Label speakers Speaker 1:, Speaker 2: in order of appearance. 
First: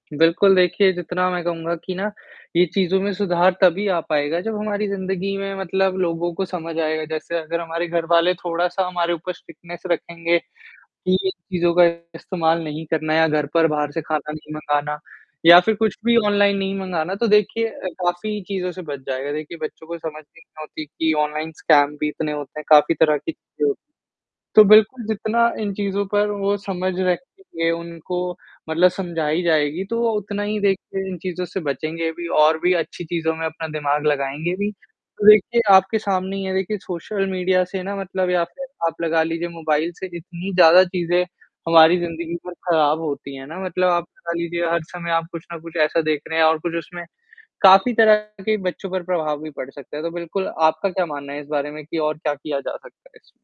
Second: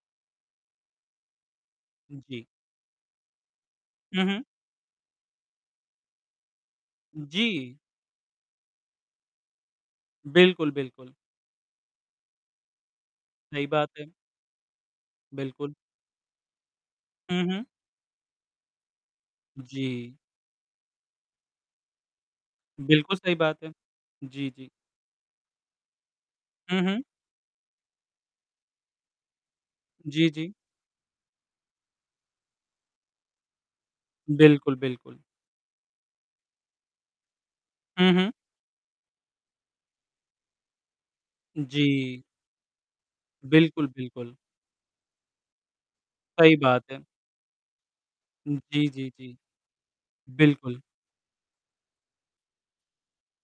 Speaker 1: बिल्कुल देखिए, जितना मैं कहूँगा कि ना
Speaker 2: उ, जी।
Speaker 1: ये चीज़ों में सुधार तभी आ
Speaker 2: हुँ,
Speaker 1: पाएगा
Speaker 2: हुँ।
Speaker 1: जब हमारी ज़िंदगी में मतलब लोगों को समझ आएगा।
Speaker 2: उ,
Speaker 1: जैसे अगर
Speaker 2: जी।
Speaker 1: हमारे घरवाले थोड़ा-सा हमारे ऊपर स्ट्रिक्टनेस रखेंगे
Speaker 2: बिल्कुल,
Speaker 1: कि
Speaker 2: बिल्कुल।
Speaker 1: इन चीज़ों का इस्तेमाल नहीं करना है या घर
Speaker 2: सही
Speaker 1: पर
Speaker 2: बात
Speaker 1: बाहर से
Speaker 2: है।
Speaker 1: खाना नहीं मँगाना या
Speaker 2: बिल्कुल।
Speaker 1: फिर कुछ भी ऑनलाइन नहीं मँगाना, तो
Speaker 2: हुँ, हुँ।
Speaker 1: देखिए काफ़ी चीज़ों से बच जाएगा। देखिए बच्चों को
Speaker 2: जी।
Speaker 1: समझ नहीं होती कि ऑनलाइन स्कैम भी इतने होते हैं, काफ़ी
Speaker 2: बिल्कुल
Speaker 1: तरह की
Speaker 2: सही बात
Speaker 1: चीज़ें
Speaker 2: है।
Speaker 1: होती हैं।
Speaker 2: जी,
Speaker 1: तो
Speaker 2: जी।
Speaker 1: बिल्कुल जितना इन चीज़ों पर वो
Speaker 2: हुँ,
Speaker 1: समझ
Speaker 2: हुँ।
Speaker 1: रखेंगे, उनको मतलब समझाई जाएगी, तो
Speaker 2: जी,
Speaker 1: उतना
Speaker 2: जी।
Speaker 1: ही देखिए इन चीज़ों से बचेंगे भी और भी अच्छी चीज़ों में अपना दिमाग लगाएँगे भी।
Speaker 2: बिल्कुल, बिल्कुल।
Speaker 1: तो देखिए आपके सामने ही है देखिए सोशल मीडिया से ना
Speaker 2: हुँ,
Speaker 1: मतलब
Speaker 2: हुँ।
Speaker 1: या फिर आप लगा लीजिए मोबाइल से इतनी ज़्यादा चीज़ें हमारी
Speaker 2: जी।
Speaker 1: ज़िंदगी पर ख़राब होती हैं ना।
Speaker 2: बिल्कुल,
Speaker 1: मतलब आप लगा
Speaker 2: बिल्कुल।
Speaker 1: लीजिए हर समय आप कुछ न कुछ ऐसा देख रहे हैं
Speaker 2: सही
Speaker 1: और कुछ
Speaker 2: बात है।
Speaker 1: उसमें काफ़ी तरह
Speaker 2: उ,
Speaker 1: के
Speaker 2: जी,
Speaker 1: बच्चों पर
Speaker 2: जी, जी।
Speaker 1: प्रभाव भी पड़ सकता है। तो बिल्कुल
Speaker 2: बिल्कुल।
Speaker 1: आपका क्या मानना है इस बारे में कि और क्या किया जा सकता है इसमें?